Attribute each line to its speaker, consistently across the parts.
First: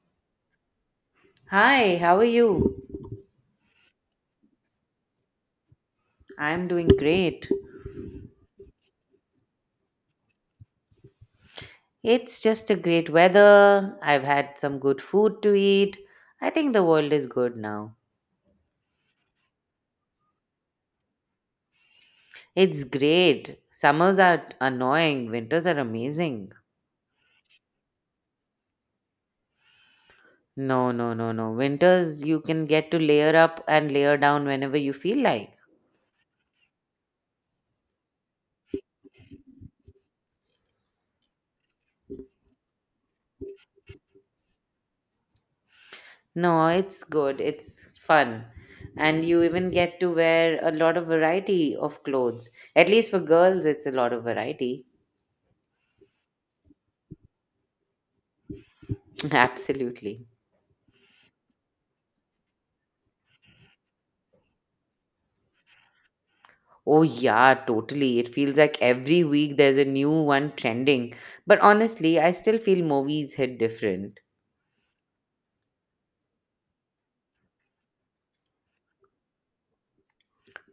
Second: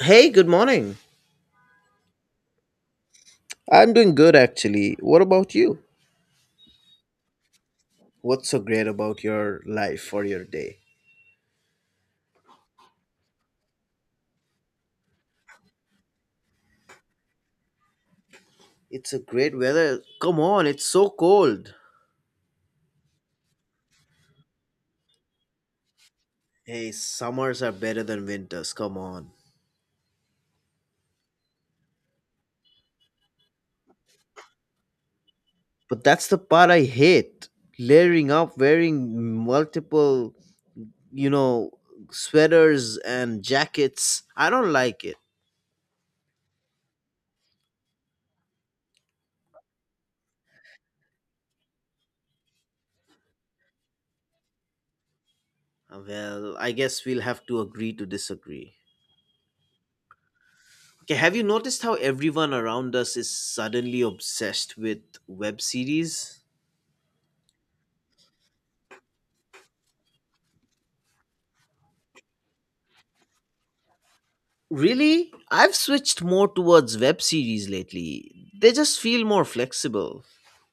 Speaker 1: Hey, good morning.
Speaker 2: Hi, how are you?
Speaker 1: I'm doing good actually. What about you?
Speaker 2: I'm doing great.
Speaker 1: What's so great about your life or your day?
Speaker 2: It's just a great weather. I've had some good food to eat. I think the world is good now.
Speaker 1: It's a great weather. Come on, it's so cold.
Speaker 2: It's great. Summers are annoying, winters are amazing.
Speaker 1: Hey, summers are better than winters. Come on.
Speaker 2: No, no, no, no. Winters you can get to layer up and layer down whenever you feel like.
Speaker 1: But that's the part I hate. Layering up, wearing multiple, you know, sweaters and jackets. I don't like it.
Speaker 2: No, it's good. It's fun. And you even get to wear a lot of variety of clothes. At least for girls, it's a lot of variety.
Speaker 1: Well, I guess we'll have to agree to disagree.
Speaker 2: Absolutely.
Speaker 1: Okay, have you noticed how everyone around us is suddenly obsessed with web series?
Speaker 2: Oh, yeah, totally. It feels like every week there's a new one trending. But honestly, I still feel movies hit different.
Speaker 1: Really? I've switched more towards web series lately. They just feel more flexible.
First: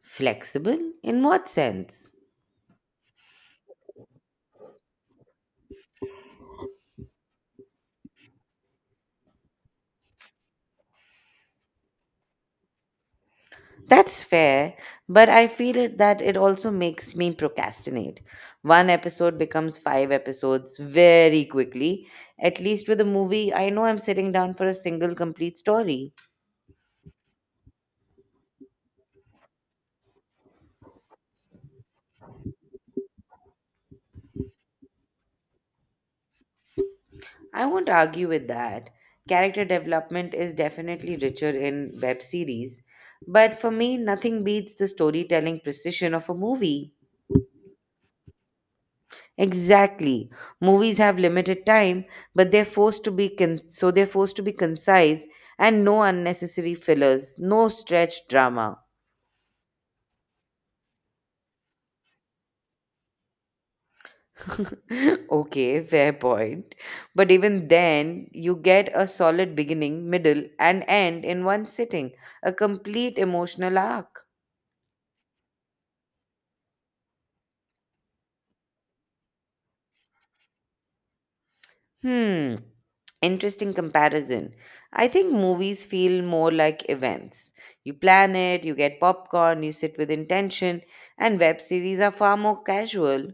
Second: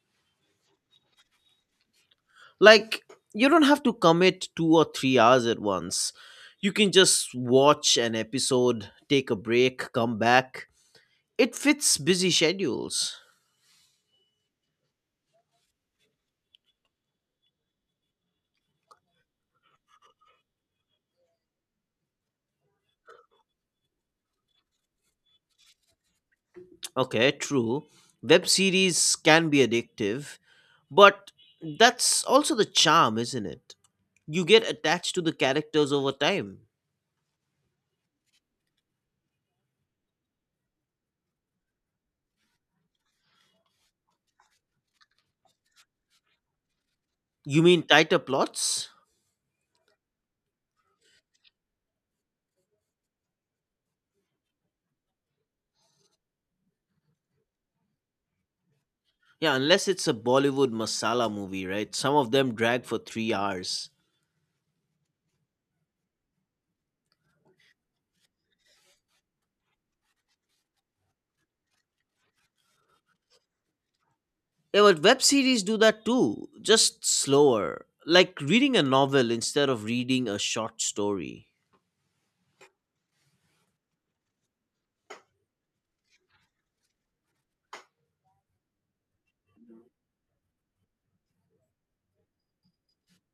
Speaker 2: Flexible? In what sense?
Speaker 1: Like, you don't have to commit 2 or 3 hours at once. You can just watch an episode, take a break, come back. It fits busy schedules.
Speaker 2: That's fair, but I feel it, that it also makes me procrastinate. One episode becomes five episodes very quickly. At least with a movie, I know I'm sitting down for a single complete story.
Speaker 1: Okay, true. Web series can be addictive, but that's also the charm, isn't it? You get attached to the characters over time.
Speaker 2: I won't argue with that. Character development is definitely richer in web series, but for me, nothing beats the storytelling precision of a movie.
Speaker 1: You mean tighter plots?
Speaker 2: Exactly. Movies have limited time, but they're forced to be con- so they're forced to be concise and no unnecessary fillers, no stretched drama.
Speaker 1: Yeah, unless it's a Bollywood masala movie, right? Some of them drag for 3 hours.
Speaker 2: Okay, fair point. But even then, you get a solid beginning, middle, and end in one sitting, a complete emotional arc.
Speaker 1: Yeah, but web series do that too, just slower. Like reading a novel instead of reading a short story.
Speaker 2: Hmm. Interesting comparison. I think movies feel more like events. You plan it, you get popcorn, you sit with intention, and web series are far more casual.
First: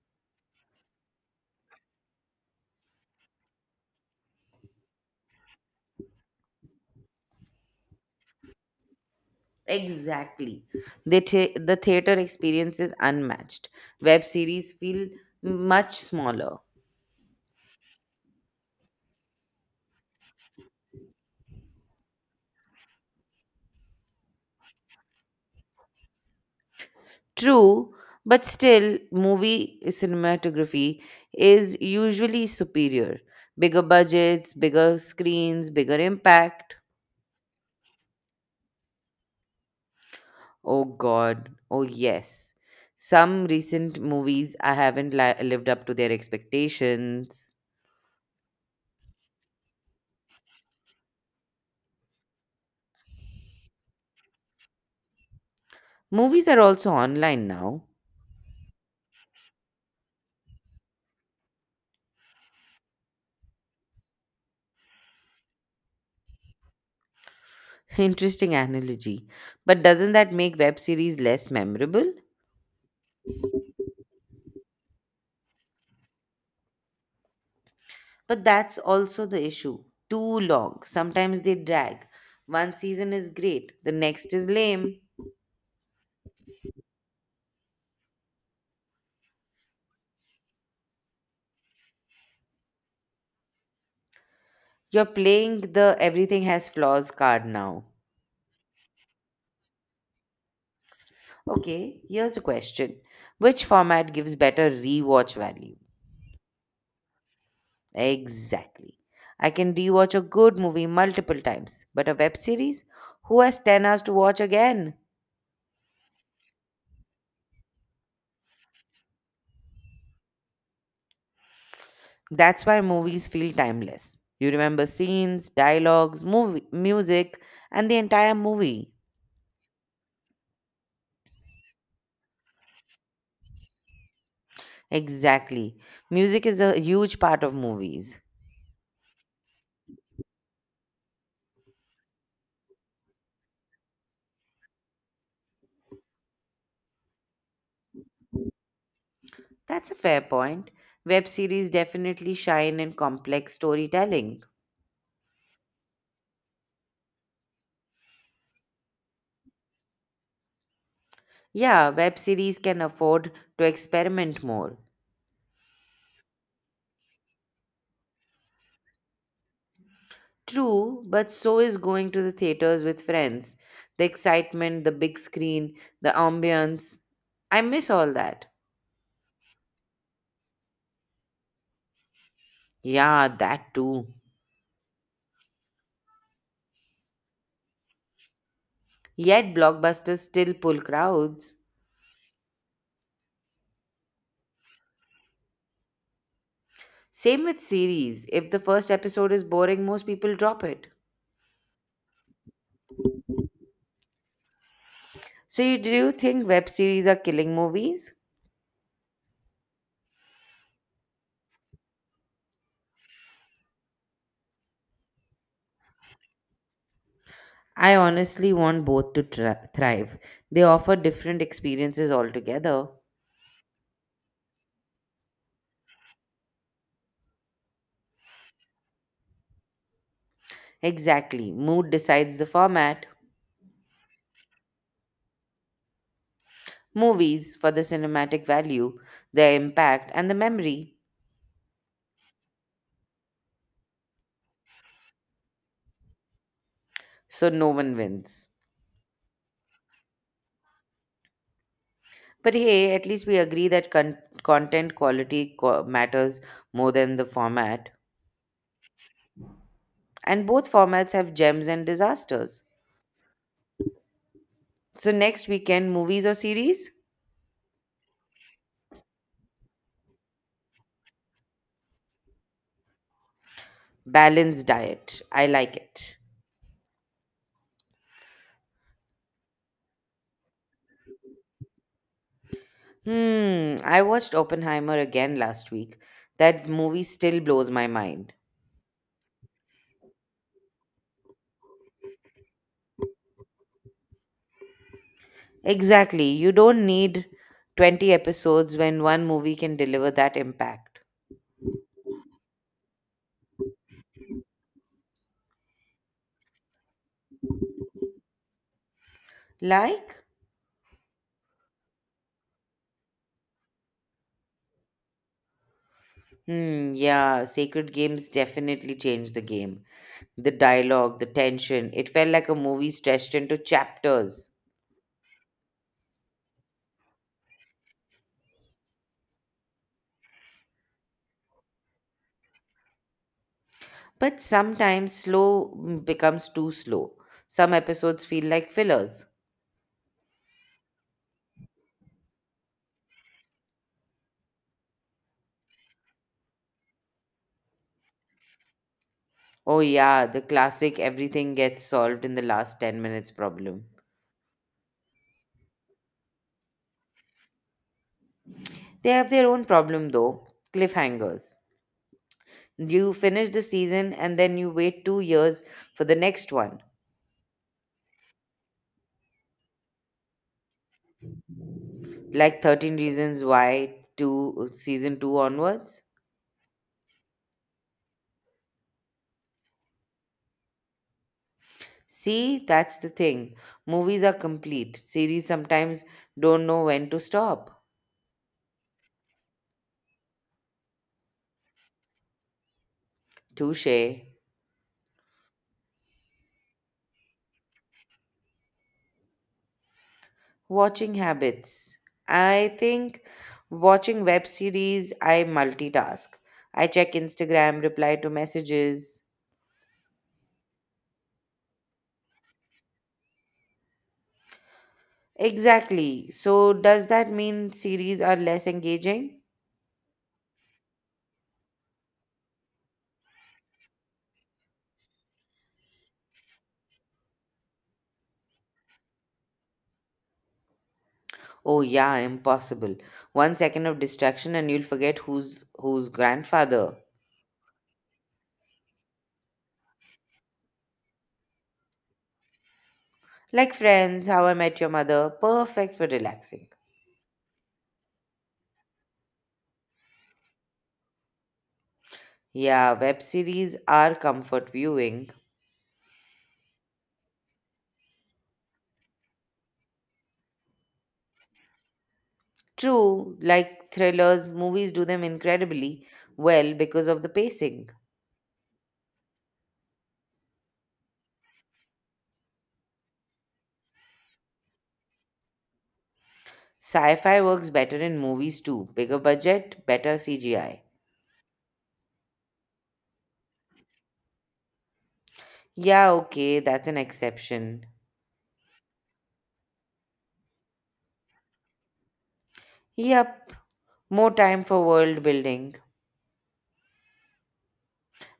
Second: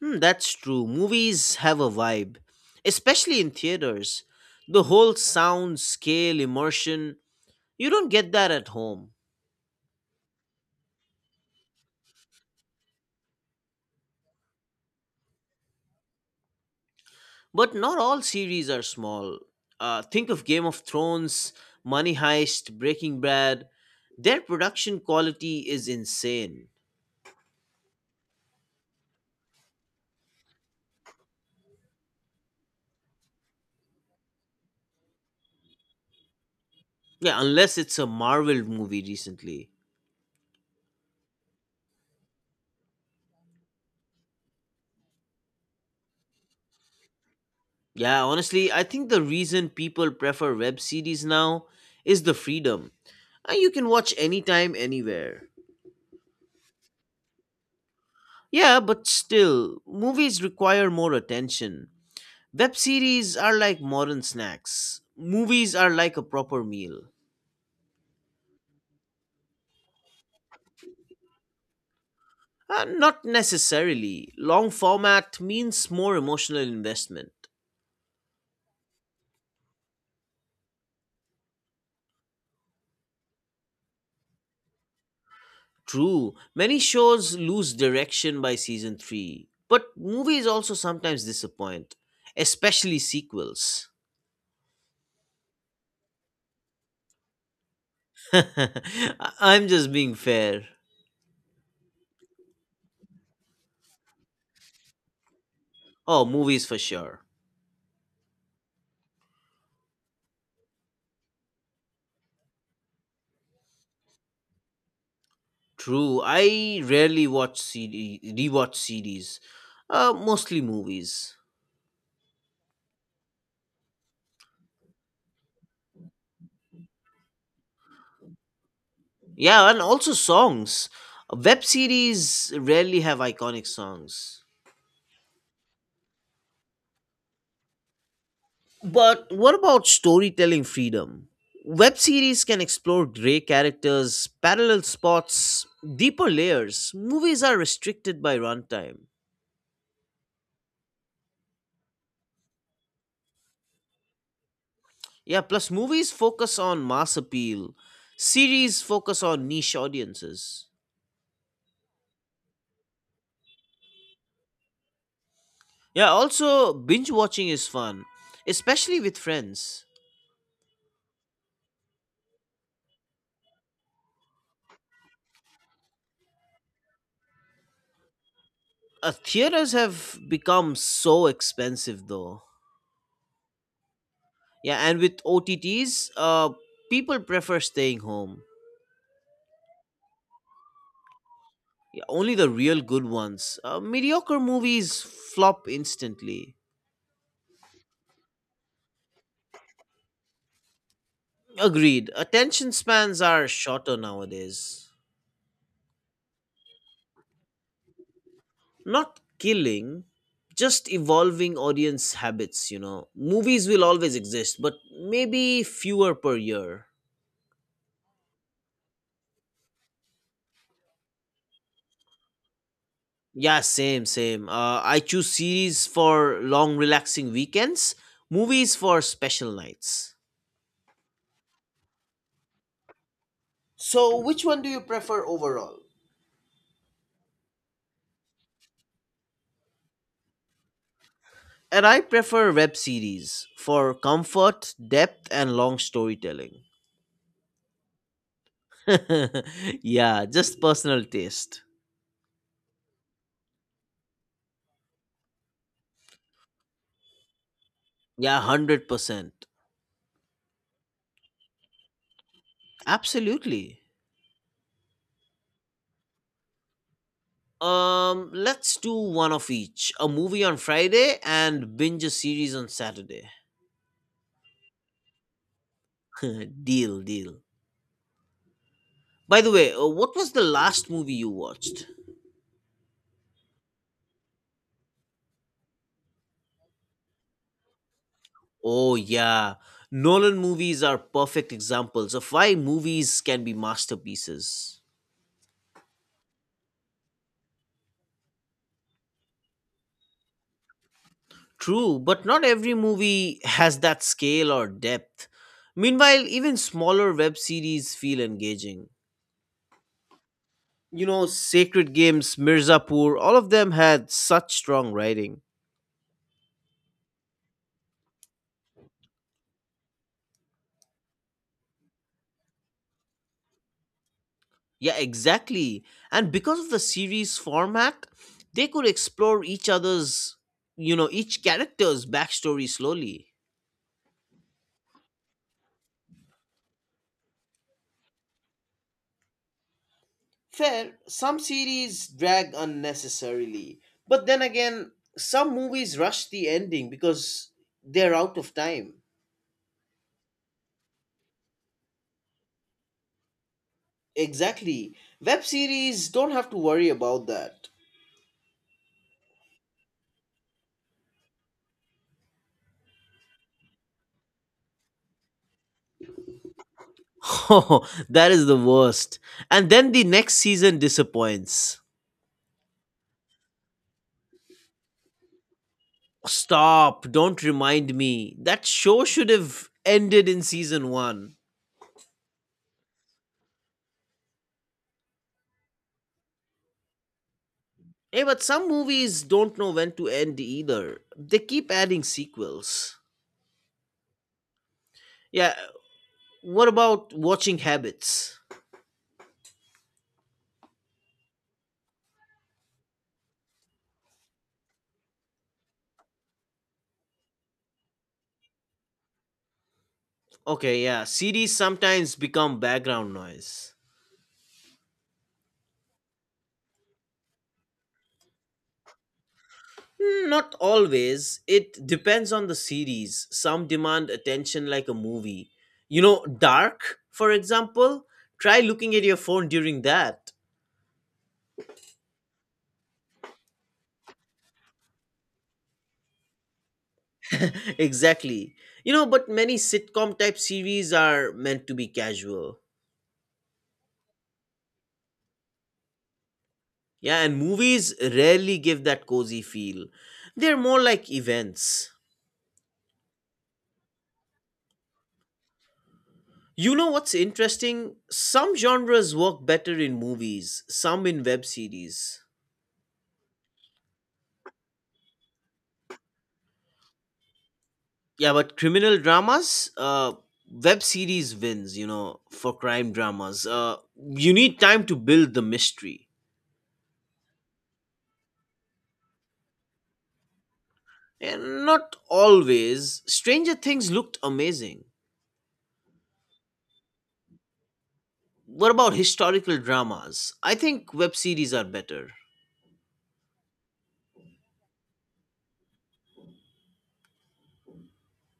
Speaker 1: Hmm, that's true. Movies have a vibe, especially in theaters. The whole sound, scale, immersion, you don't get that at home.
Speaker 2: Exactly. The theater experience is unmatched. Web series feel much smaller.
Speaker 1: But not all series are small. Think of Game of Thrones, Money Heist, Breaking Bad. Their production quality is insane.
Speaker 2: True, but still, movie cinematography is usually superior. Bigger budgets, bigger screens, bigger impact.
Speaker 1: Yeah, unless it's a Marvel movie recently.
Speaker 2: Oh God. Oh yes. Some recent movies I haven't lived up to their expectations.
Speaker 1: Yeah, honestly, I think the reason people prefer web series now is the freedom. You can watch anytime, anywhere.
Speaker 2: Movies are also online now.
Speaker 1: Yeah, but still, movies require more attention. Web series are like modern snacks, movies are like a proper meal.
Speaker 2: Interesting analogy. But doesn't that make web series less memorable?
Speaker 1: Not necessarily. Long format means more emotional investment.
Speaker 2: But that's also the issue. Too long. Sometimes they drag. One season is great, the next is lame.
Speaker 1: True, many shows lose direction by season 3, but movies also sometimes disappoint, especially sequels.
Speaker 2: You're playing the everything has flaws card now.
Speaker 1: I- I'm just being fair.
Speaker 2: Okay, here's a question. Which format gives better rewatch value?
Speaker 1: Oh, movies for sure.
Speaker 2: Exactly. I can rewatch a good movie multiple times, but a web series? Who has 10 hours to watch again?
Speaker 1: True, I rarely watch CD, rewatch CDs, mostly movies.
Speaker 2: That's why movies feel timeless. You remember scenes, dialogues, movie, music, and the entire movie.
Speaker 1: Yeah, and also songs. Web series rarely have iconic songs.
Speaker 2: Exactly. Music is a huge part of movies.
Speaker 1: But what about storytelling freedom? Web series can explore gray characters, parallel spots, deeper layers. Movies are restricted by runtime.
Speaker 2: That's a fair point. Web series definitely shine in complex storytelling.
Speaker 1: Yeah, plus movies focus on mass appeal, series focus on niche audiences.
Speaker 2: Yeah, web series can afford to experiment more.
Speaker 1: Yeah, also binge watching is fun, especially with friends.
Speaker 2: True, but so is going to the theaters with friends. The excitement, the big screen, the ambience. I miss all that.
Speaker 1: Theaters have become so expensive though.
Speaker 2: Yeah, that too.
Speaker 1: Yeah, and with OTTs, people prefer staying home.
Speaker 2: Yet blockbusters still pull crowds.
Speaker 1: Yeah, only the real good ones. Mediocre movies flop instantly.
Speaker 2: Same with series. If the first episode is boring, most people drop it.
Speaker 1: Agreed. Attention spans are shorter nowadays.
Speaker 2: So, do you think web series are killing movies?
Speaker 1: Not killing, just evolving audience habits, you know. Movies will always exist, but maybe fewer per year.
Speaker 2: I honestly want both to thrive. They offer different experiences altogether.
Speaker 1: Yeah, same, same. I choose series for long, relaxing weekends, movies for special nights.
Speaker 2: Exactly. Mood decides the format.
Speaker 1: So, which one do you prefer overall?
Speaker 2: Movies for the cinematic value, their impact, and the memory.
Speaker 1: And I prefer web series for comfort, depth, and long storytelling.
Speaker 2: So no one wins.
Speaker 1: Yeah, just personal taste.
Speaker 2: But hey, at least we agree that content quality matters more than the format.
Speaker 1: Yeah, 100%.
Speaker 2: And both formats have gems and disasters.
Speaker 1: Absolutely.
Speaker 2: So next weekend, movies or series?
Speaker 1: Let's do one of each, a movie on Friday and binge a series on Saturday.
Speaker 2: Balanced diet. I like it.
Speaker 1: Deal, deal. By the way, what was the last movie you watched?
Speaker 2: Hmm, I watched Oppenheimer again last week. That movie still blows my mind.
Speaker 1: Oh, yeah. Nolan movies are perfect examples of why movies can be masterpieces.
Speaker 2: Exactly. You don't need 20 episodes when one movie can deliver that impact.
Speaker 1: True, but not every movie has that scale or depth. Meanwhile, even smaller web series feel engaging.
Speaker 2: Like?
Speaker 1: You know, Sacred Games, Mirzapur, all of them had such strong writing.
Speaker 2: Hmm, yeah, Sacred Games definitely changed the game. The dialogue, the tension, it felt like a movie stretched into chapters.
Speaker 1: Yeah, exactly. And because of the series format, they could explore each other's, each character's backstory slowly.
Speaker 2: But sometimes slow becomes too slow. Some episodes feel like fillers.
Speaker 1: Fair, some series drag unnecessarily. But then again, some movies rush the ending because they're out of time.
Speaker 2: Oh, yeah, the classic everything gets solved in the last 10 minutes problem.
Speaker 1: Exactly. Web series don't have to worry about that.
Speaker 2: They have their own problem though, cliffhangers. You finish the season and then you wait 2 years for the next one.
Speaker 1: Oh, that is the worst. And then the next season disappoints.
Speaker 2: Like 13 Reasons Why two, season 2 onwards.
Speaker 1: Stop, don't remind me. That show should have ended in season one.
Speaker 2: See, that's the thing. Movies are complete. Series sometimes don't know when to stop.
Speaker 1: Hey, but some movies don't know when to end either. They keep adding sequels.
Speaker 2: Touche.
Speaker 1: Yeah, what about watching habits?
Speaker 2: Watching habits, I think. Watching web series, I multitask. I check Instagram, reply to messages.
Speaker 1: Okay, yeah, series sometimes become background noise.
Speaker 2: Exactly, so does that mean series are less engaging?
Speaker 1: Hmm, not always. It depends on the series. Some demand attention like a movie. You know, Dark, for example, try looking at your phone during that.
Speaker 2: Oh yeah, impossible. 1 second of distraction and you'll forget who's grandfather.
Speaker 1: Exactly. You know, but many sitcom type series are meant to be casual.
Speaker 2: Like Friends, How I Met Your Mother, perfect for relaxing.
Speaker 1: Yeah, and movies rarely give that cozy feel. They're more like events.
Speaker 2: Yeah, web series are comfort viewing.
Speaker 1: You know what's interesting? Some genres work better in movies, some in web series.
Speaker 2: True, like thrillers, movies do them incredibly well because of the pacing.
Speaker 1: Yeah, but criminal dramas, web series wins, you know, for crime dramas. You need time to build the mystery.
Speaker 2: Sci fi works better in movies too. Bigger budget, better CGI.
Speaker 1: And not always. Stranger Things looked amazing.
Speaker 2: Yeah, okay, that's an exception.
Speaker 1: What about historical dramas? I think web series are better.
Speaker 2: Yep, more time for world building.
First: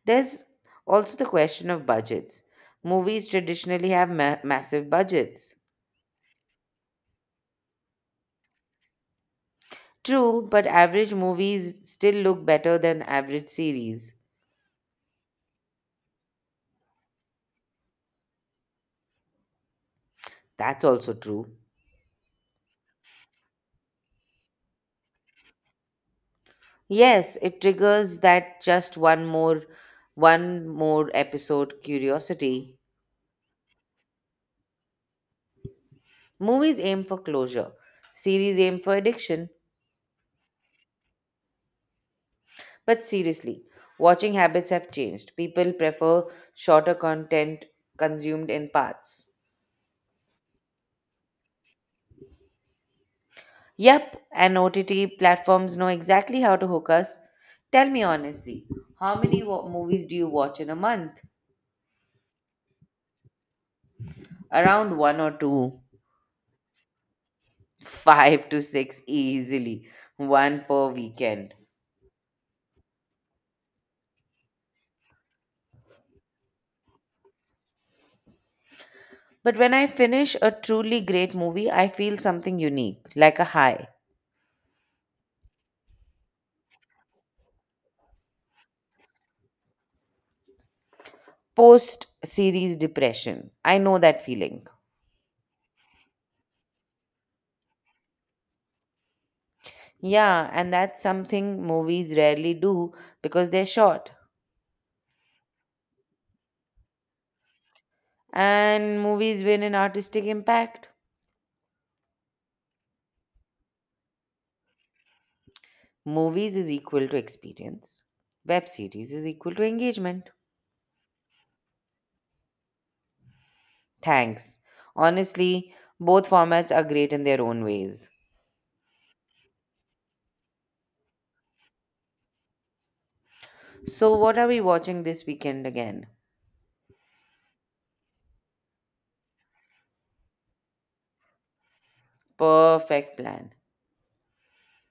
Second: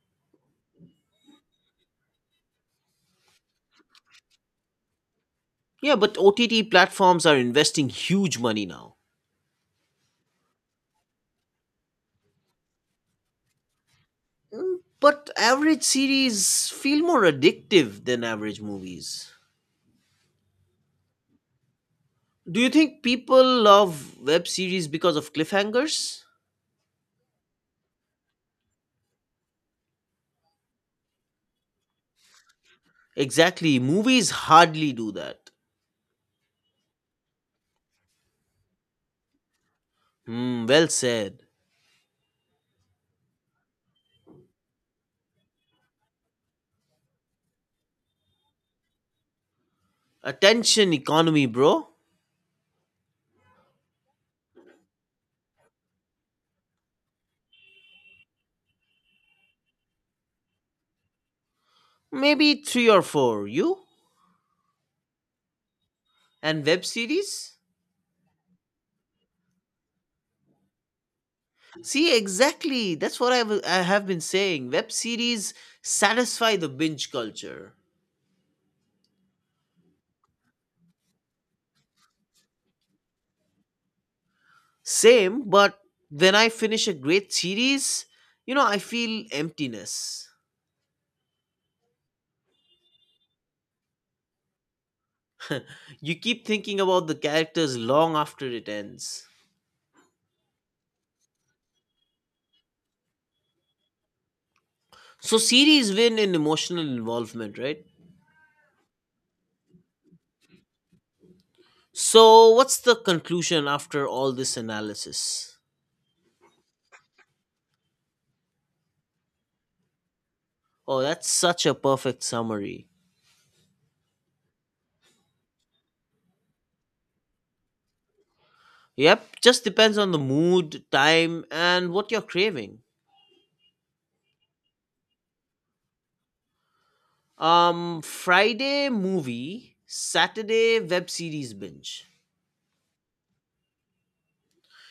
Speaker 2: There's also the question of budgets. Movies traditionally have massive budgets.
Speaker 1: Yeah, but OTT platforms are investing huge money now.
Speaker 2: True, but average movies still look better than average series.
Speaker 1: But average series feel more addictive than average movies.
Speaker 2: That's also true.
Speaker 1: Do you think people love web series because of cliffhangers?
Speaker 2: Yes, it triggers that just one more, one more episode curiosity.
Speaker 1: Exactly. Movies hardly do that.
Speaker 2: Movies aim for closure. Series aim for addiction.
Speaker 1: Hmm, well said.
Speaker 2: But seriously, watching habits have changed. People prefer shorter content consumed in parts.
Speaker 1: Attention economy, bro.
Speaker 2: Yep, and OTT platforms know exactly how to hook us. Tell me honestly, how many movies do you watch in a month?
Speaker 1: Maybe three or four. You?
Speaker 2: Around one or two,
Speaker 1: And web series?
Speaker 2: five to six easily, one per weekend.
Speaker 1: See, exactly. That's what I have been saying. Web series satisfy the binge culture.
Speaker 2: But when I finish a truly great movie, I feel something unique, like a high.
Speaker 1: Same, but when I finish a great series, I feel emptiness.
Speaker 2: Post series depression. I know that feeling.
Speaker 1: You keep thinking about the characters long after it ends.
Speaker 2: Yeah, and that's something movies rarely do because they're short.
Speaker 1: So, series win in emotional involvement, right?
Speaker 2: And movies win in artistic impact.
Speaker 1: So, what's the conclusion after all this analysis?
Speaker 2: Movies is equal to experience. Web series is equal to engagement.
Speaker 1: Oh, that's such a perfect summary.
Speaker 2: Thanks. Honestly, both formats are great in their own ways.
Speaker 1: Yep, just depends on the mood, time, and what you're craving.
Speaker 2: So, what are we watching this weekend again?
Speaker 1: Friday movie, Saturday web series binge.
Speaker 2: Perfect plan.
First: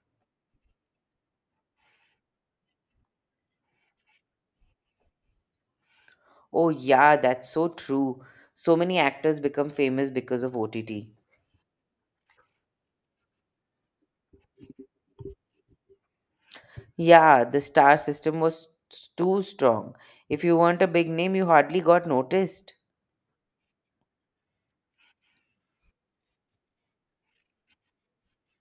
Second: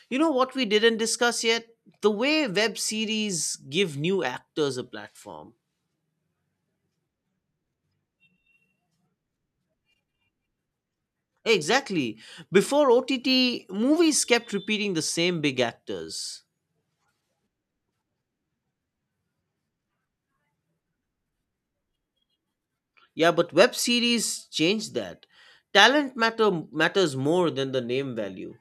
Speaker 1: You know what we didn't discuss yet? The way web series give new actors a platform.
Speaker 2: Oh, yeah, that's so true. So many actors become famous because of OTT.
Speaker 1: Exactly. Before OTT, movies kept repeating the same big actors.
Speaker 2: Yeah, the star system was too strong. If you weren't a big name, you hardly got noticed.
Speaker 1: Yeah, but web series change that. Talent matters more than the name value.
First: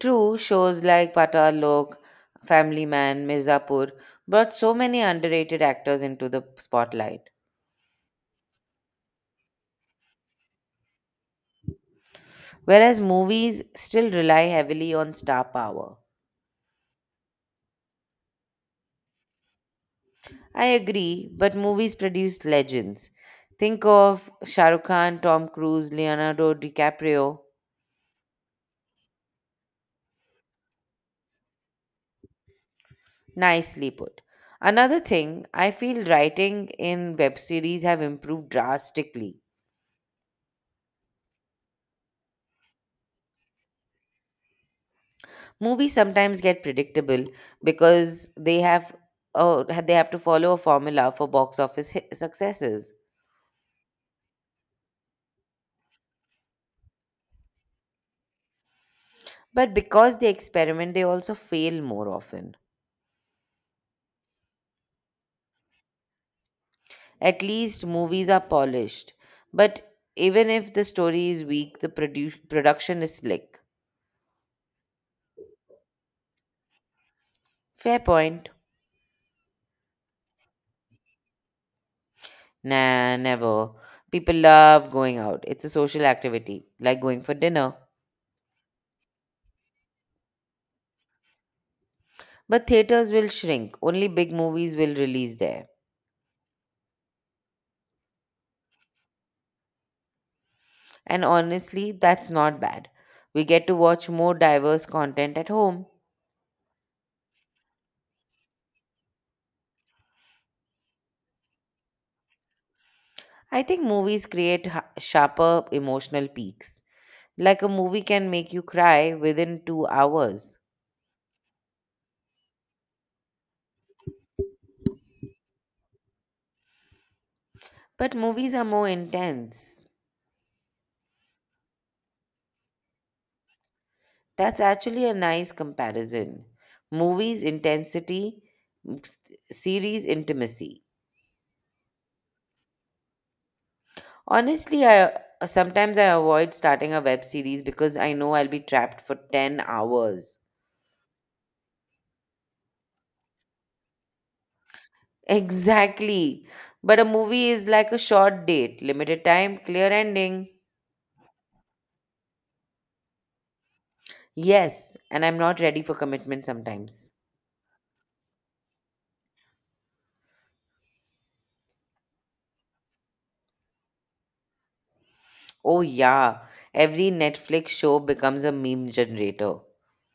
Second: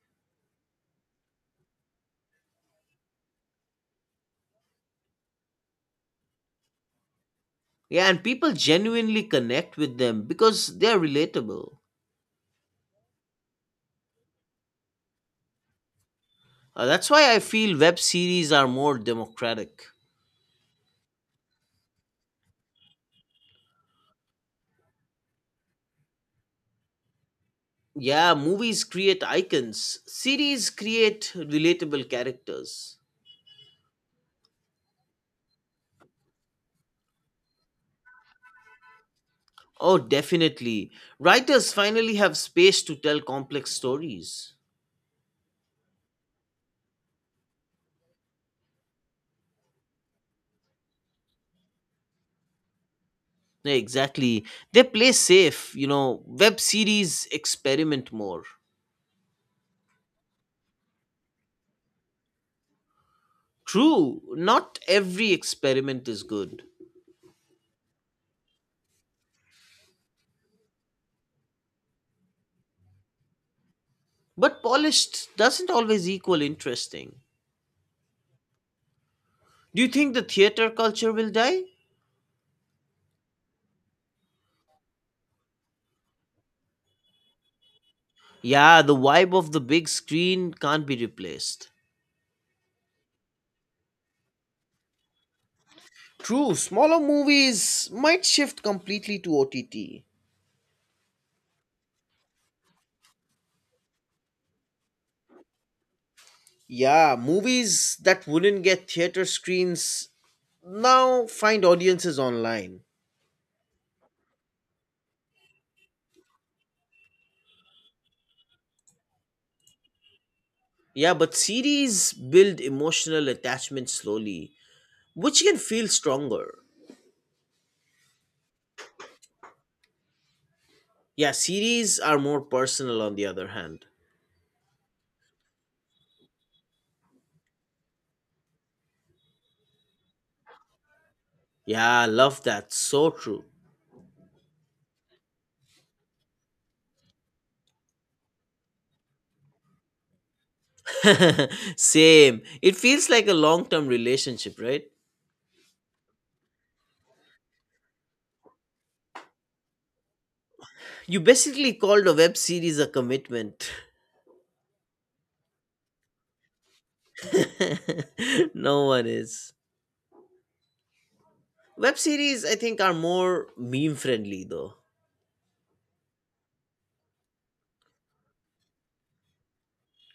Speaker 2: True, shows like Patal Lok, Family Man, Mirzapur brought so many underrated actors into the spotlight.
Speaker 1: Yeah, and people genuinely connect with them because they're relatable.
Speaker 2: Whereas movies still rely heavily on star power.
Speaker 1: That's why I feel web series are more democratic.
Speaker 2: I agree, but movies produce legends. Think of Shah Rukh Khan, Tom Cruise, Leonardo DiCaprio.
Speaker 1: Yeah, movies create icons. Series create relatable characters.
Speaker 2: Nicely put. Another thing, I feel writing in web series have improved drastically.
Speaker 1: Oh, definitely. Writers finally have space to tell complex stories.
Speaker 2: Movies sometimes get predictable because they have to follow a formula for box office hit successes.
Speaker 1: Yeah, exactly. They play safe, you know. Web series experiment more.
Speaker 2: But because they experiment, they also fail more often.
Speaker 1: True, not every experiment is good.
Speaker 2: At least movies are polished. But even if the story is weak, the production is slick.
Speaker 1: But polished doesn't always equal interesting.
Speaker 2: Fair point.
Speaker 1: Do you think the theater culture will die?
Speaker 2: Nah, never. People love going out. It's a social activity, like going for dinner.
Speaker 1: Yeah, the vibe of the big screen can't be replaced.
Speaker 2: But theaters will shrink. Only big movies will release there.
Speaker 1: True, smaller movies might shift completely to OTT.
Speaker 2: And honestly, that's not bad. We get to watch more diverse content at home.
Speaker 1: Yeah, movies that wouldn't get theater screens now find audiences online.
Speaker 2: I think movies create sharper emotional peaks. Like a movie can make you cry within 2 hours.
Speaker 1: Yeah, but series build emotional attachment slowly, which can feel stronger.
Speaker 2: But movies are more intense.
Speaker 1: Yeah, series are more personal on the other hand.
Speaker 2: That's actually a nice comparison. Movies, intensity, series, intimacy.
Speaker 1: Yeah, I love that. So true.
Speaker 2: Honestly, I sometimes I avoid starting a web series because I know I'll be trapped for 10 hours.
Speaker 1: Same. It feels like a long term relationship, right?
Speaker 2: Exactly. But a movie is like a short date, limited time, clear ending.
Speaker 1: You basically called a web series a commitment.
Speaker 2: Yes, and I'm not ready for commitment sometimes.
Speaker 1: No one is. Web series, I think, are more meme friendly though.
Speaker 2: Oh, yeah, every Netflix show becomes a meme generator.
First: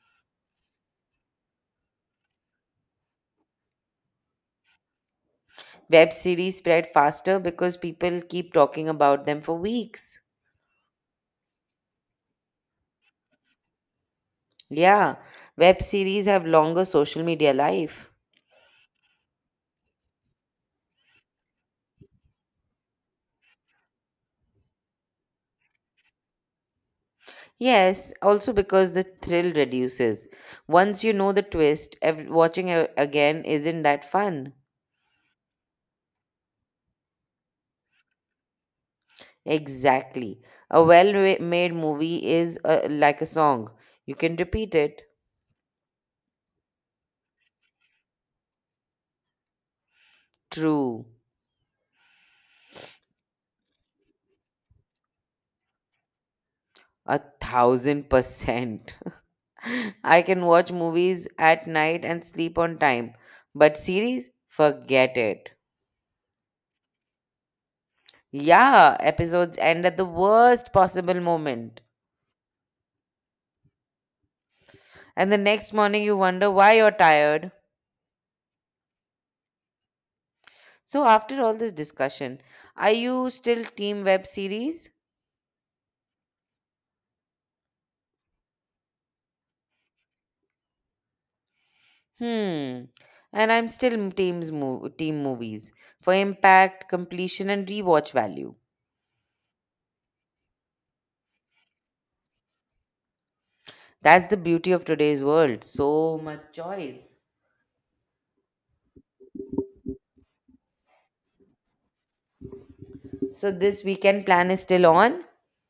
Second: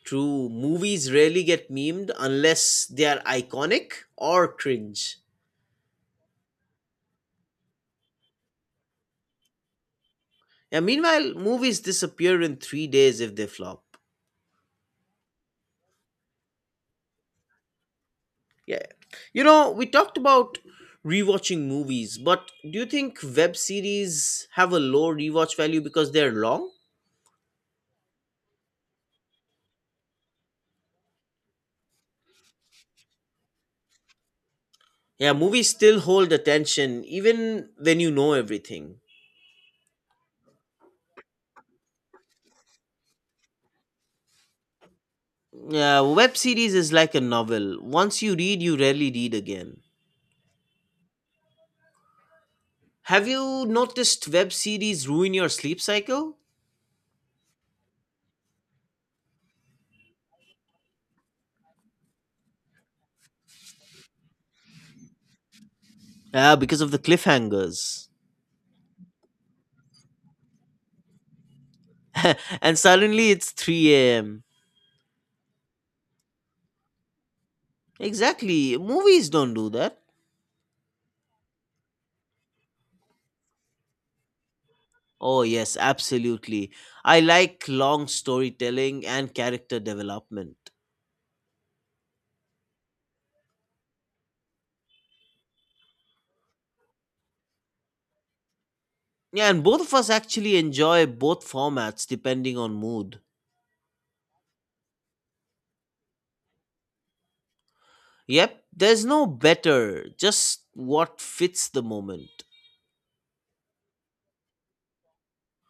Speaker 1: True, movies rarely get memed unless they are iconic or cringe.
Speaker 2: Web series spread faster because people keep talking about them for weeks.
Speaker 1: Yeah, meanwhile, movies disappear in 3 days if they flop.
Speaker 2: Yeah, web series have longer social media life.
Speaker 1: Yeah. You know, we talked about rewatching movies, but do you think web series have a low rewatch value because they're long?
Speaker 2: Yes, also because the thrill reduces. Once you know the twist, watching again isn't that fun.
Speaker 1: Yeah, movies still hold attention even when you know everything.
Speaker 2: Exactly. A well made movie is like a song. You can repeat it.
Speaker 1: Yeah, web series is like a novel. Once you read, you rarely read again.
Speaker 2: True.
Speaker 1: Have you noticed web series ruin your sleep cycle?
Speaker 2: 1000%. I can watch movies at night and sleep on time, but series, forget it.
Speaker 1: Yeah, because of the cliffhangers.
Speaker 2: Yeah, episodes end at the worst possible moment.
Speaker 1: And suddenly it's 3 a.m.
Speaker 2: And the next morning, you wonder why you're tired.
Speaker 1: Exactly. Movies don't do that.
Speaker 2: So, after all this discussion, are you still team web series?
Speaker 1: Oh, yes, absolutely. I like long storytelling and character development.
Speaker 2: Hmm. And I'm still team movies for impact, completion, and rewatch value.
Speaker 1: Yeah, and both of us actually enjoy both formats depending on mood.
Speaker 2: That's the beauty of today's world. So much choice.
Speaker 1: Yep, there's no better, just what fits the moment.
Speaker 2: So, this weekend plan is still on?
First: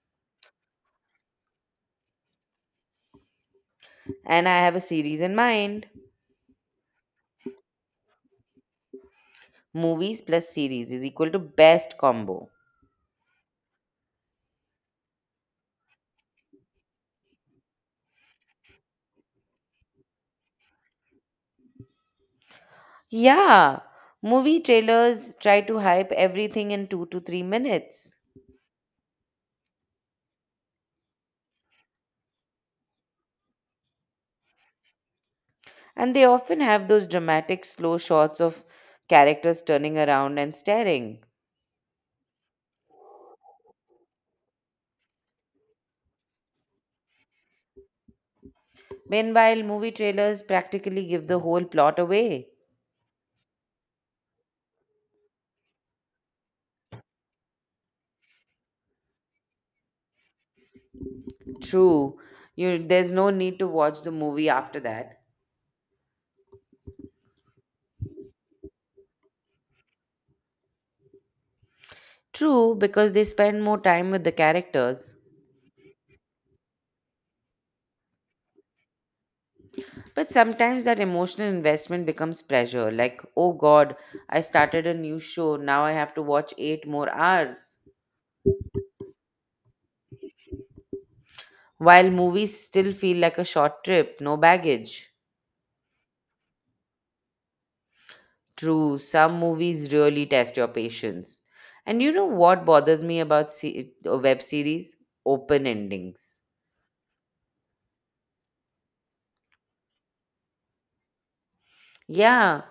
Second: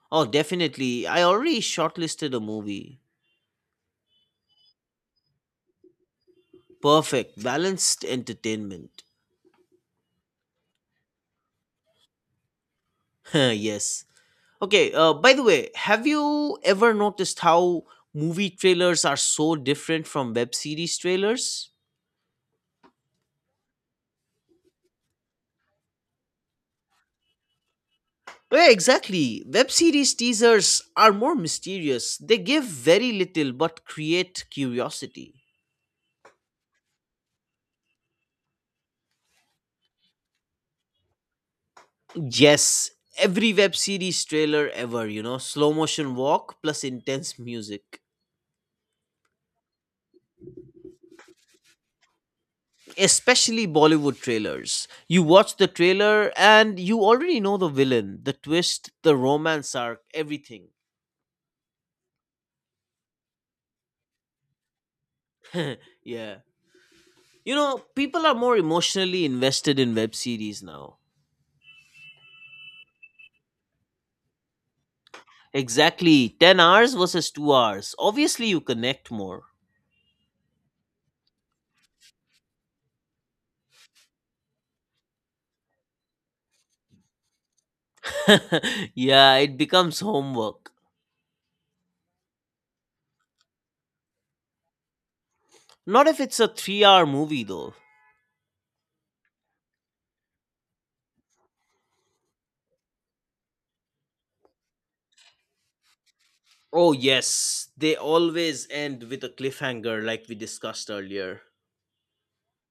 Speaker 1: Oh, definitely. I already shortlisted a movie.
Speaker 2: And I have a series in mind.
Speaker 1: Perfect, balanced entertainment.
Speaker 2: Movies plus series is equal to best combo.
Speaker 1: Yes. Okay, by the way, have you ever noticed how movie trailers are so different from web series trailers?
Speaker 2: Yeah, movie trailers try to hype everything in 2 to 3 minutes.
Speaker 1: Yeah, exactly. Web series teasers are more mysterious. They give very little but create curiosity.
Speaker 2: And they often have those dramatic slow shots of characters turning around and staring.
Speaker 1: Yes, every web series trailer ever, slow motion walk plus intense music.
Speaker 2: Meanwhile, movie trailers practically give the whole plot away.
Speaker 1: Especially Bollywood trailers. You watch the trailer and you already know the villain, the twist, the romance arc, everything.
Speaker 2: True, there's no need to watch the movie after that.
Speaker 1: Yeah. You know, people are more emotionally invested in web series now.
Speaker 2: True, because they spend more time with the characters.
Speaker 1: Exactly. 10 hours versus 2 hours. Obviously, you connect more.
Speaker 2: But sometimes that emotional investment becomes pressure, like, oh God, I started a new show, now I have to watch 8 more hours.
Speaker 1: Yeah, it becomes homework.
Speaker 2: While movies still feel like a short trip, no baggage.
Speaker 1: Not if it's a 3 hour movie, though.
Speaker 2: True, some movies really test your patience. And you know what bothers me about web series? Open endings.
Speaker 1: Oh, yes, they always end with a cliffhanger like we discussed earlier.
Speaker 2: Yeah,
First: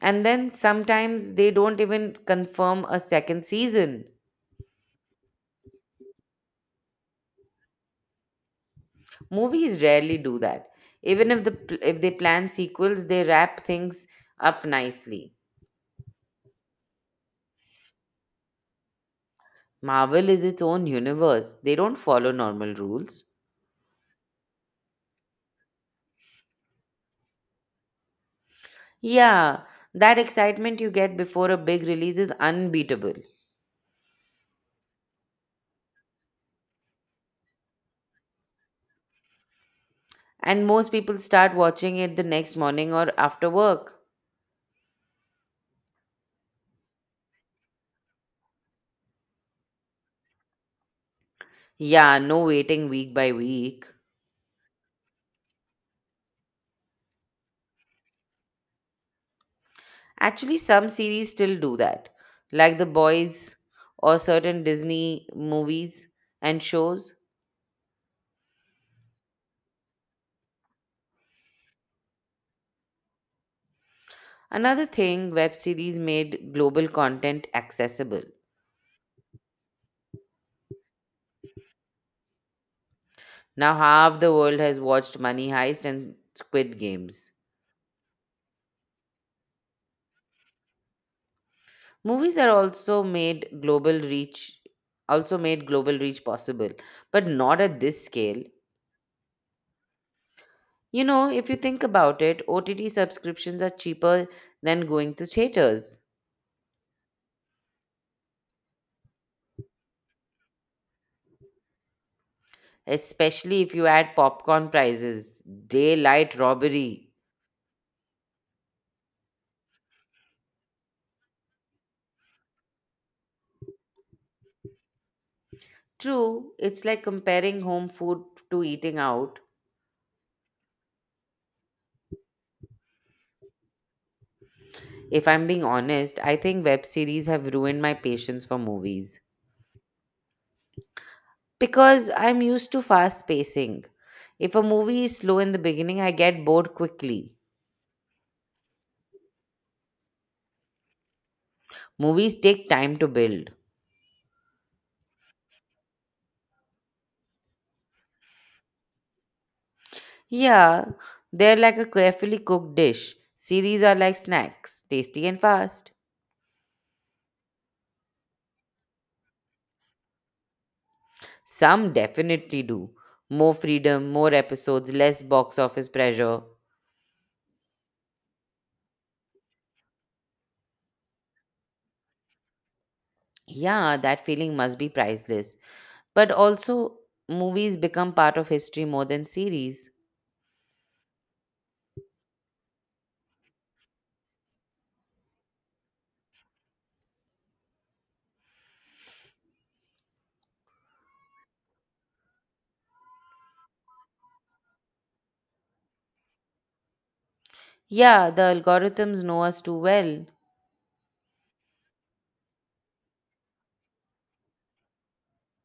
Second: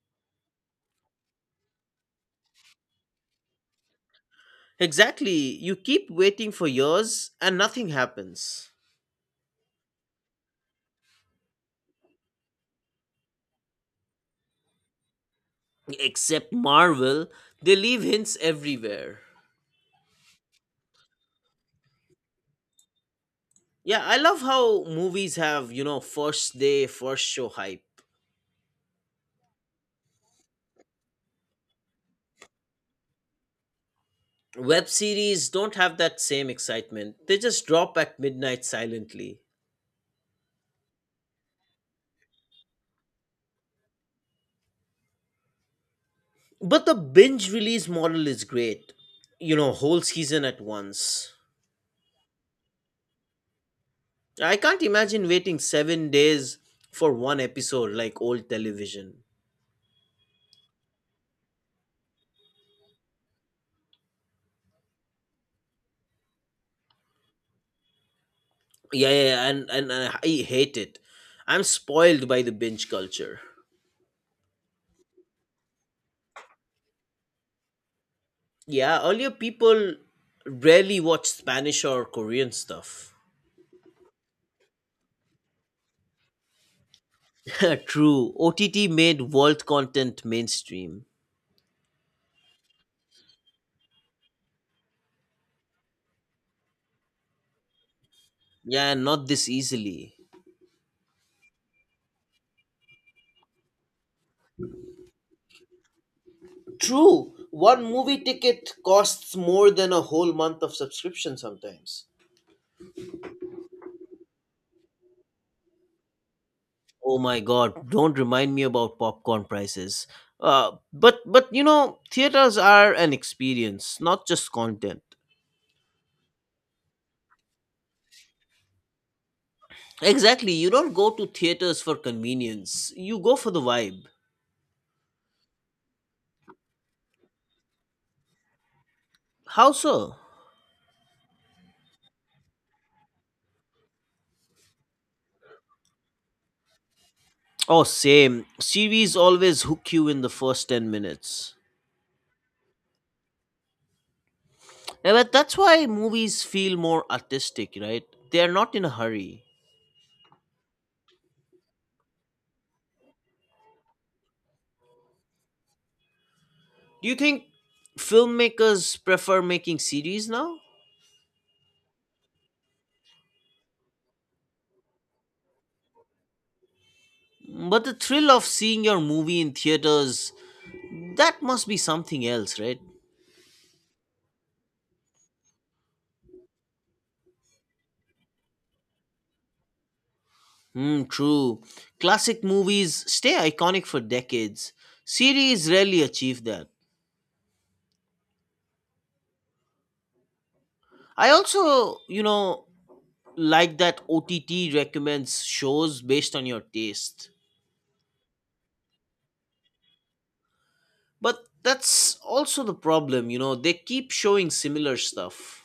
Speaker 2: and then sometimes they don't even confirm a second season.
Speaker 1: Exactly, you keep waiting for years and nothing happens.
Speaker 2: Movies rarely do that. Even if they plan sequels, they wrap things up nicely.
Speaker 1: Except Marvel, they leave hints everywhere.
Speaker 2: Marvel is its own universe. They don't follow normal rules.
Speaker 1: Yeah, I love how movies have, first day, first show hype.
Speaker 2: Yeah, that excitement you get before a big release is unbeatable.
Speaker 1: Web series don't have that same excitement, they just drop at midnight silently.
Speaker 2: And most people start watching it the next morning or after work.
Speaker 1: But the binge release model is great. You know, whole season at once.
Speaker 2: Yeah, no waiting week by week.
Speaker 1: I can't imagine waiting 7 days for one episode like old television.
Speaker 2: Actually, some series still do that, like The Boys or certain Disney movies and shows.
Speaker 1: Yeah, yeah, yeah, and I hate it. I'm spoiled by the binge culture.
Speaker 2: Another thing, web series made global content accessible.
Speaker 1: Yeah, earlier people rarely watched Spanish or Korean stuff.
Speaker 2: Now, half the world has watched Money Heist and Squid Games.
Speaker 1: True. OTT made world content mainstream.
Speaker 2: Movies are also made global reach possible, but not at this scale.
Speaker 1: Yeah, and not this easily.
Speaker 2: You know, if you think about it, OTT subscriptions are cheaper than going to theaters,
Speaker 1: True, one movie ticket costs more than a whole month of subscription sometimes.
Speaker 2: especially if you add popcorn prices, daylight robbery.
Speaker 1: Oh my god, don't remind me about popcorn prices. But you know, theaters are an experience, not just content.
Speaker 2: True, it's like comparing home food to eating out.
Speaker 1: Exactly, you don't go to theaters for convenience. You go for the vibe.
Speaker 2: If I'm being honest, I think web series have ruined my patience for movies
Speaker 1: How so?
Speaker 2: because I'm used to fast pacing. If a movie is slow in the beginning, I get bored quickly.
Speaker 1: Oh, same. Series always hook you in the first 10 minutes.
Speaker 2: Movies take time to build.
Speaker 1: Yeah, but that's why movies feel more artistic, right? They are not in a hurry.
Speaker 2: Yeah, they're like a carefully cooked dish. Series are like snacks, tasty and fast.
Speaker 1: Do you think filmmakers prefer making series now?
Speaker 2: Some definitely do. More freedom, more episodes, less box office pressure.
Speaker 1: But the thrill of seeing your movie in theaters, that must be something else, right?
Speaker 2: Yeah, that feeling must be priceless. But also, movies become part of history more than series.
Speaker 1: Hmm, true. Classic movies stay iconic for decades. Series rarely achieve that. I also, like that OTT recommends shows based on your taste.
Speaker 2: Yeah, the algorithms know us too well.
Speaker 1: But that's also the problem, they keep showing similar stuff,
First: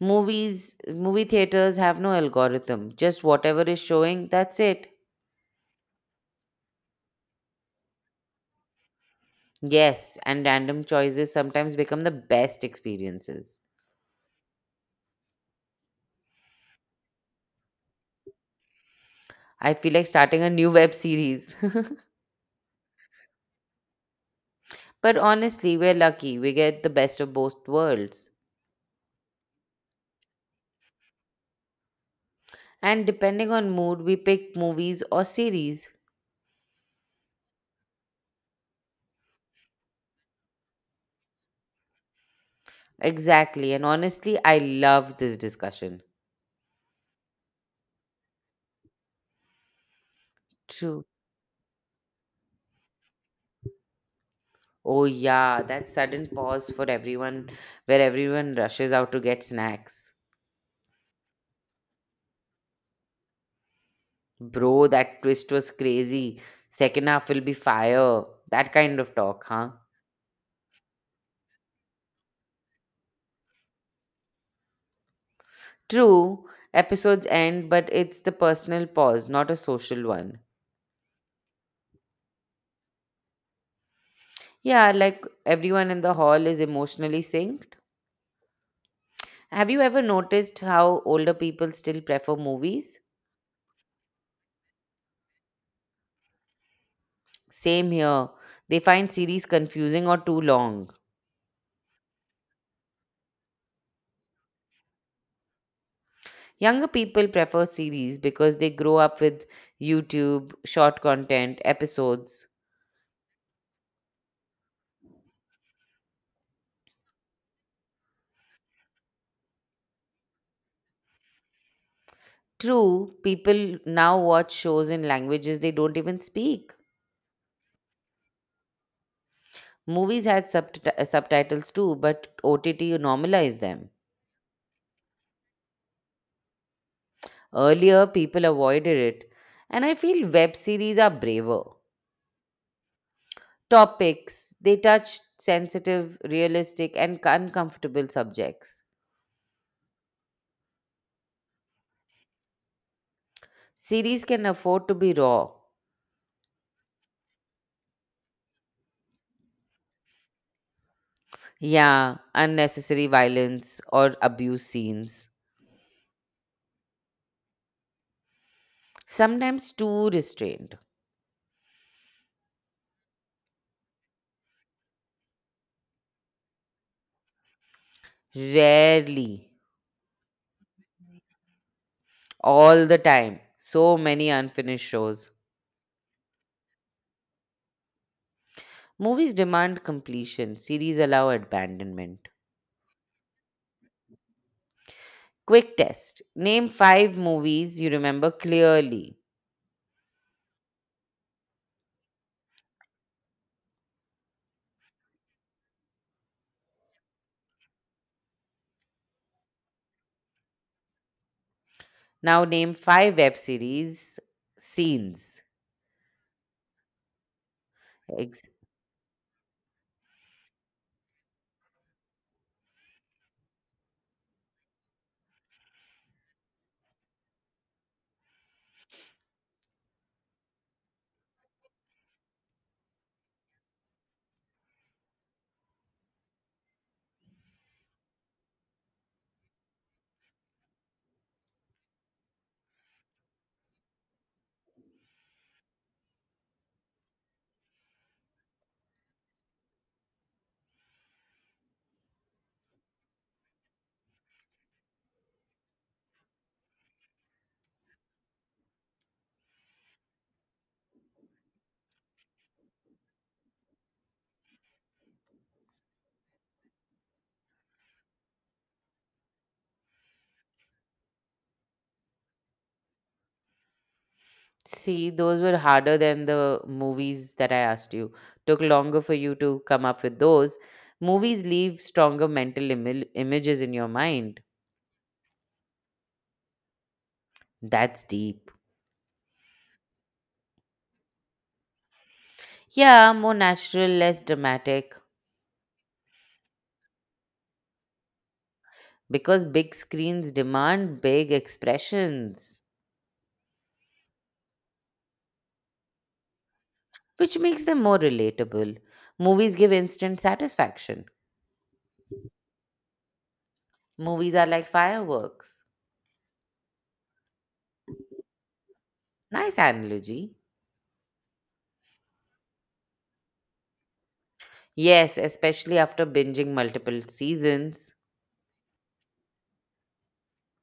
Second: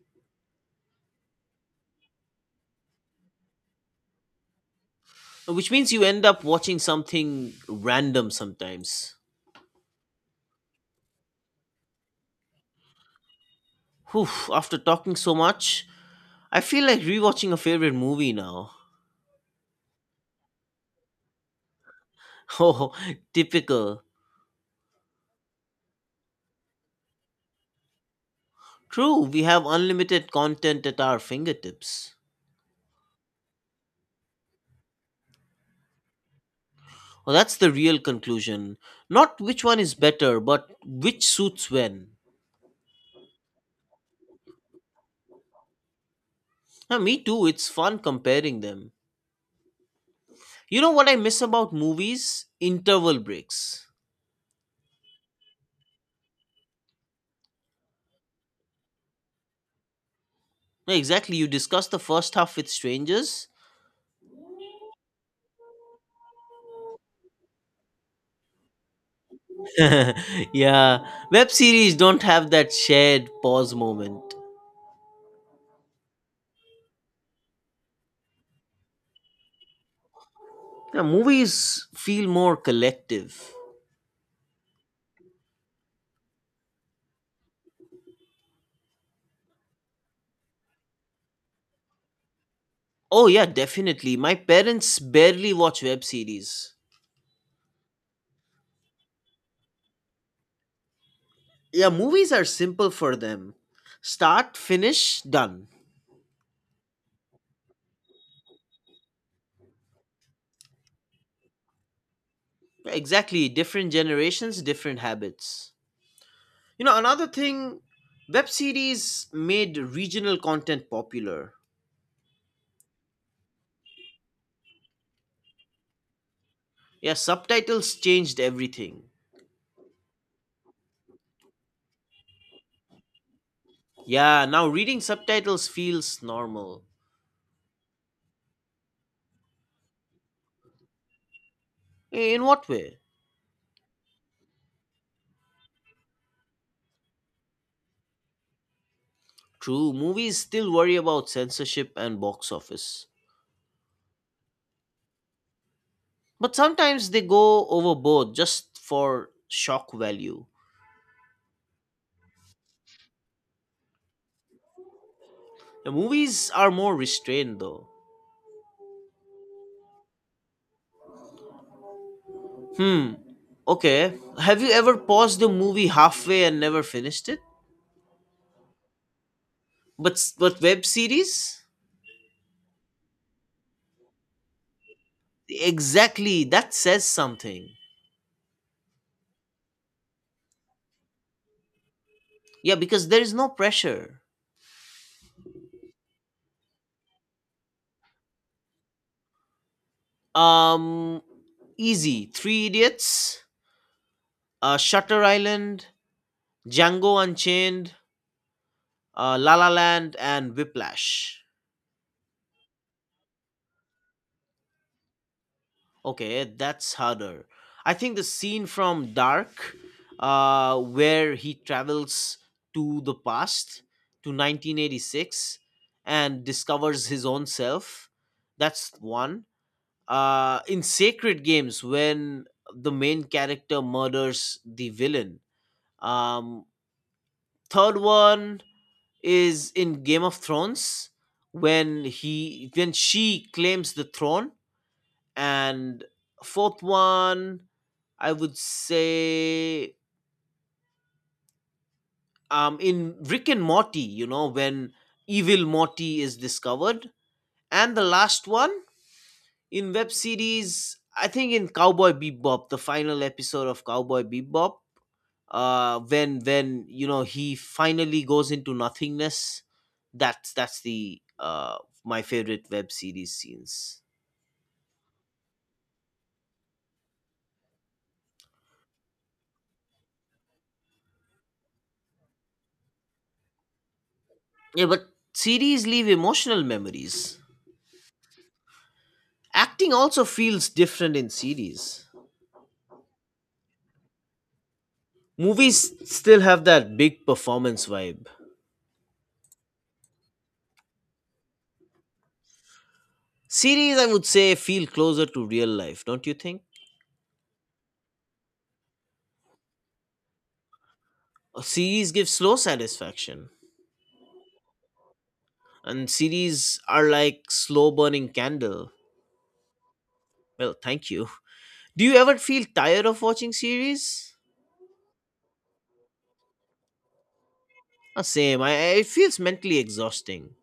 Speaker 2: Movie theaters have no algorithm, just whatever is showing, that's it.
Speaker 1: which means you end up watching something random sometimes.
Speaker 2: Yes, and random choices sometimes become the best experiences.
Speaker 1: Whew, after talking so much, I feel like rewatching a favorite movie now.
Speaker 2: I feel like starting a new web series.
Speaker 1: Oh, typical.
Speaker 2: But honestly, we're lucky. We get the best of both worlds.
Speaker 1: True, we have unlimited content at our fingertips.
Speaker 2: And depending on mood, we pick movies or series.
Speaker 1: Well, that's the real conclusion. Not which one is better, but which suits when.
Speaker 2: Exactly. And honestly, I love this discussion.
Speaker 1: Me too, it's fun comparing them. You know
Speaker 2: True.
Speaker 1: what I miss about movies? Interval breaks.
Speaker 2: Oh, yeah, that sudden pause for everyone where everyone rushes out to get snacks.
Speaker 1: Yeah, exactly, you discuss the first half with strangers.
Speaker 2: Bro, that twist was crazy. Second half will be fire. That kind of talk, huh?
Speaker 1: Yeah, web series don't have that shared pause moment.
Speaker 2: True. Episodes end, but it's the personal pause, not a social one.
Speaker 1: Yeah, movies feel more collective.
Speaker 2: Yeah, like everyone in the hall is emotionally synced. Have you ever noticed how older people still prefer movies?
Speaker 1: Oh, yeah, definitely. My parents barely watch web series.
Speaker 2: Same here. They find series confusing or too long.
Speaker 1: Yeah, movies are simple for them, start, finish, done.
Speaker 2: Younger people prefer series because they grow up with YouTube, short content, episodes.
Speaker 1: Yeah, exactly. Different generations, different habits. You know, another thing, web series made regional content popular.
Speaker 2: True, people now watch shows in languages they don't even speak.
Speaker 1: Yeah, subtitles changed everything.
Speaker 2: Movies had subtitles too, but OTT normalized them.
Speaker 1: Yeah, now reading subtitles feels normal.
Speaker 2: Earlier, people avoided it, and I feel web series are braver.
Speaker 1: In what way?
Speaker 2: Topics they touch sensitive, realistic, and uncomfortable subjects.
Speaker 1: True, movies still worry about censorship and box office.
Speaker 2: Series can afford to be raw.
Speaker 1: But sometimes they go overboard just for shock value.
Speaker 2: Yeah, unnecessary violence or abuse scenes.
Speaker 1: The movies are more restrained though.
Speaker 2: Sometimes too restrained.
Speaker 1: Hmm. Okay. Have you ever paused the movie halfway and never finished it?
Speaker 2: Rarely.
Speaker 1: But web series?
Speaker 2: All the time. So many unfinished shows.
Speaker 1: Exactly. That says something.
Speaker 2: Movies demand completion, series allow abandonment.
Speaker 1: Yeah, because there is no pressure.
Speaker 2: Quick test. Name five movies you remember clearly.
Speaker 1: Um Easy. Three Idiots, Shutter Island, Django Unchained, La La Land, and Whiplash.
Speaker 2: Now name five web series scenes.
Speaker 1: Okay, that's harder. I think the
Speaker 2: Ex-
Speaker 1: scene from Dark, where he travels to the past to 1986 and discovers his own self, that's one. In Sacred Games, when the main character murders the villain. Um, third one is in Game of Thrones when he when she claims the throne. And fourth one, I would say, in Rick and Morty, when evil Morty is discovered. And the last one in web series, I think, in Cowboy Bebop, the final episode of Cowboy Bebop, when he finally goes into nothingness. That's the my favorite web series scenes.
Speaker 2: See, those were harder than the movies that I asked you. Took longer for you to come up with those. Movies leave stronger mental imil images in your mind.
Speaker 1: Yeah, but series leave emotional memories.
Speaker 2: That's deep.
Speaker 1: Acting also feels different in series.
Speaker 2: Yeah, more natural, less dramatic.
Speaker 1: Movies still have that big performance vibe.
Speaker 2: Because big screens demand big expressions,
Speaker 1: Series, I would say, feel closer to real life, don't you think?
Speaker 2: which makes them more relatable. Movies give instant satisfaction.
Speaker 1: A series gives slow satisfaction,
Speaker 2: Movies are like fireworks.
Speaker 1: and series are like slow burning candle.
Speaker 2: Nice analogy.
Speaker 1: Well, thank you. Do you ever feel tired of watching series?
Speaker 2: Yes, especially after binging multiple seasons.
Speaker 1: Same. It feels mentally exhausting.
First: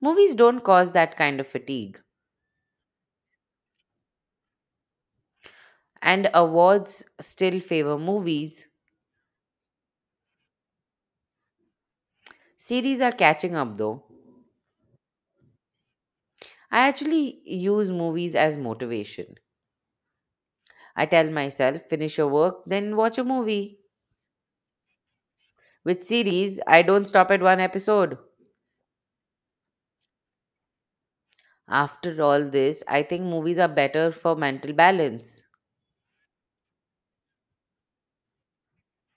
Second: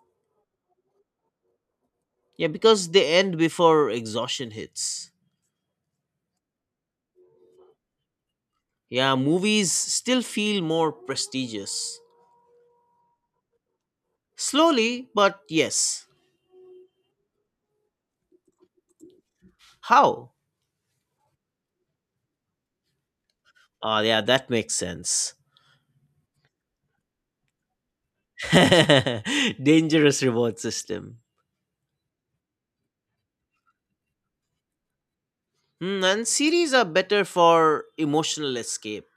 Speaker 2: Movies don't cause that kind of fatigue,
Speaker 1: Yeah, because they end before exhaustion hits.
Speaker 2: and awards still favor movies.
Speaker 1: Yeah, movies still feel more prestigious.
Speaker 2: Series are catching up though.
Speaker 1: Slowly, but yes.
Speaker 2: I actually use movies as motivation.
Speaker 1: How?
Speaker 2: I tell myself, finish your work, then watch a movie.
Speaker 1: Oh, yeah, that makes sense.
Speaker 2: With series, I don't stop at one episode.
Speaker 1: Dangerous reward system.
Speaker 2: After all this, I think movies are better for mental balance.
Speaker 1: Hmm, and series are better for emotional escape.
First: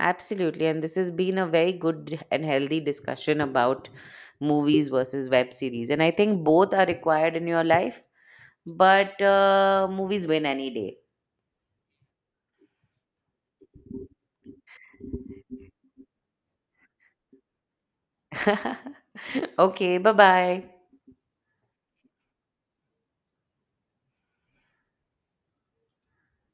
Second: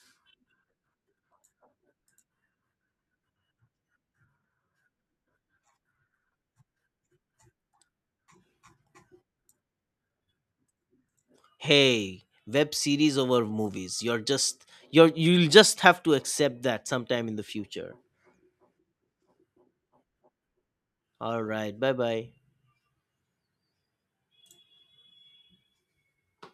Speaker 2: Absolutely, and this has been a very good and healthy discussion about movies versus web series, and I think both are required in your life. But movies win any day.
Speaker 1: Hey, web series over movies. You're just you'll just have to accept that sometime in the future.
Speaker 2: Okay, bye bye.
Speaker 1: All right, bye bye.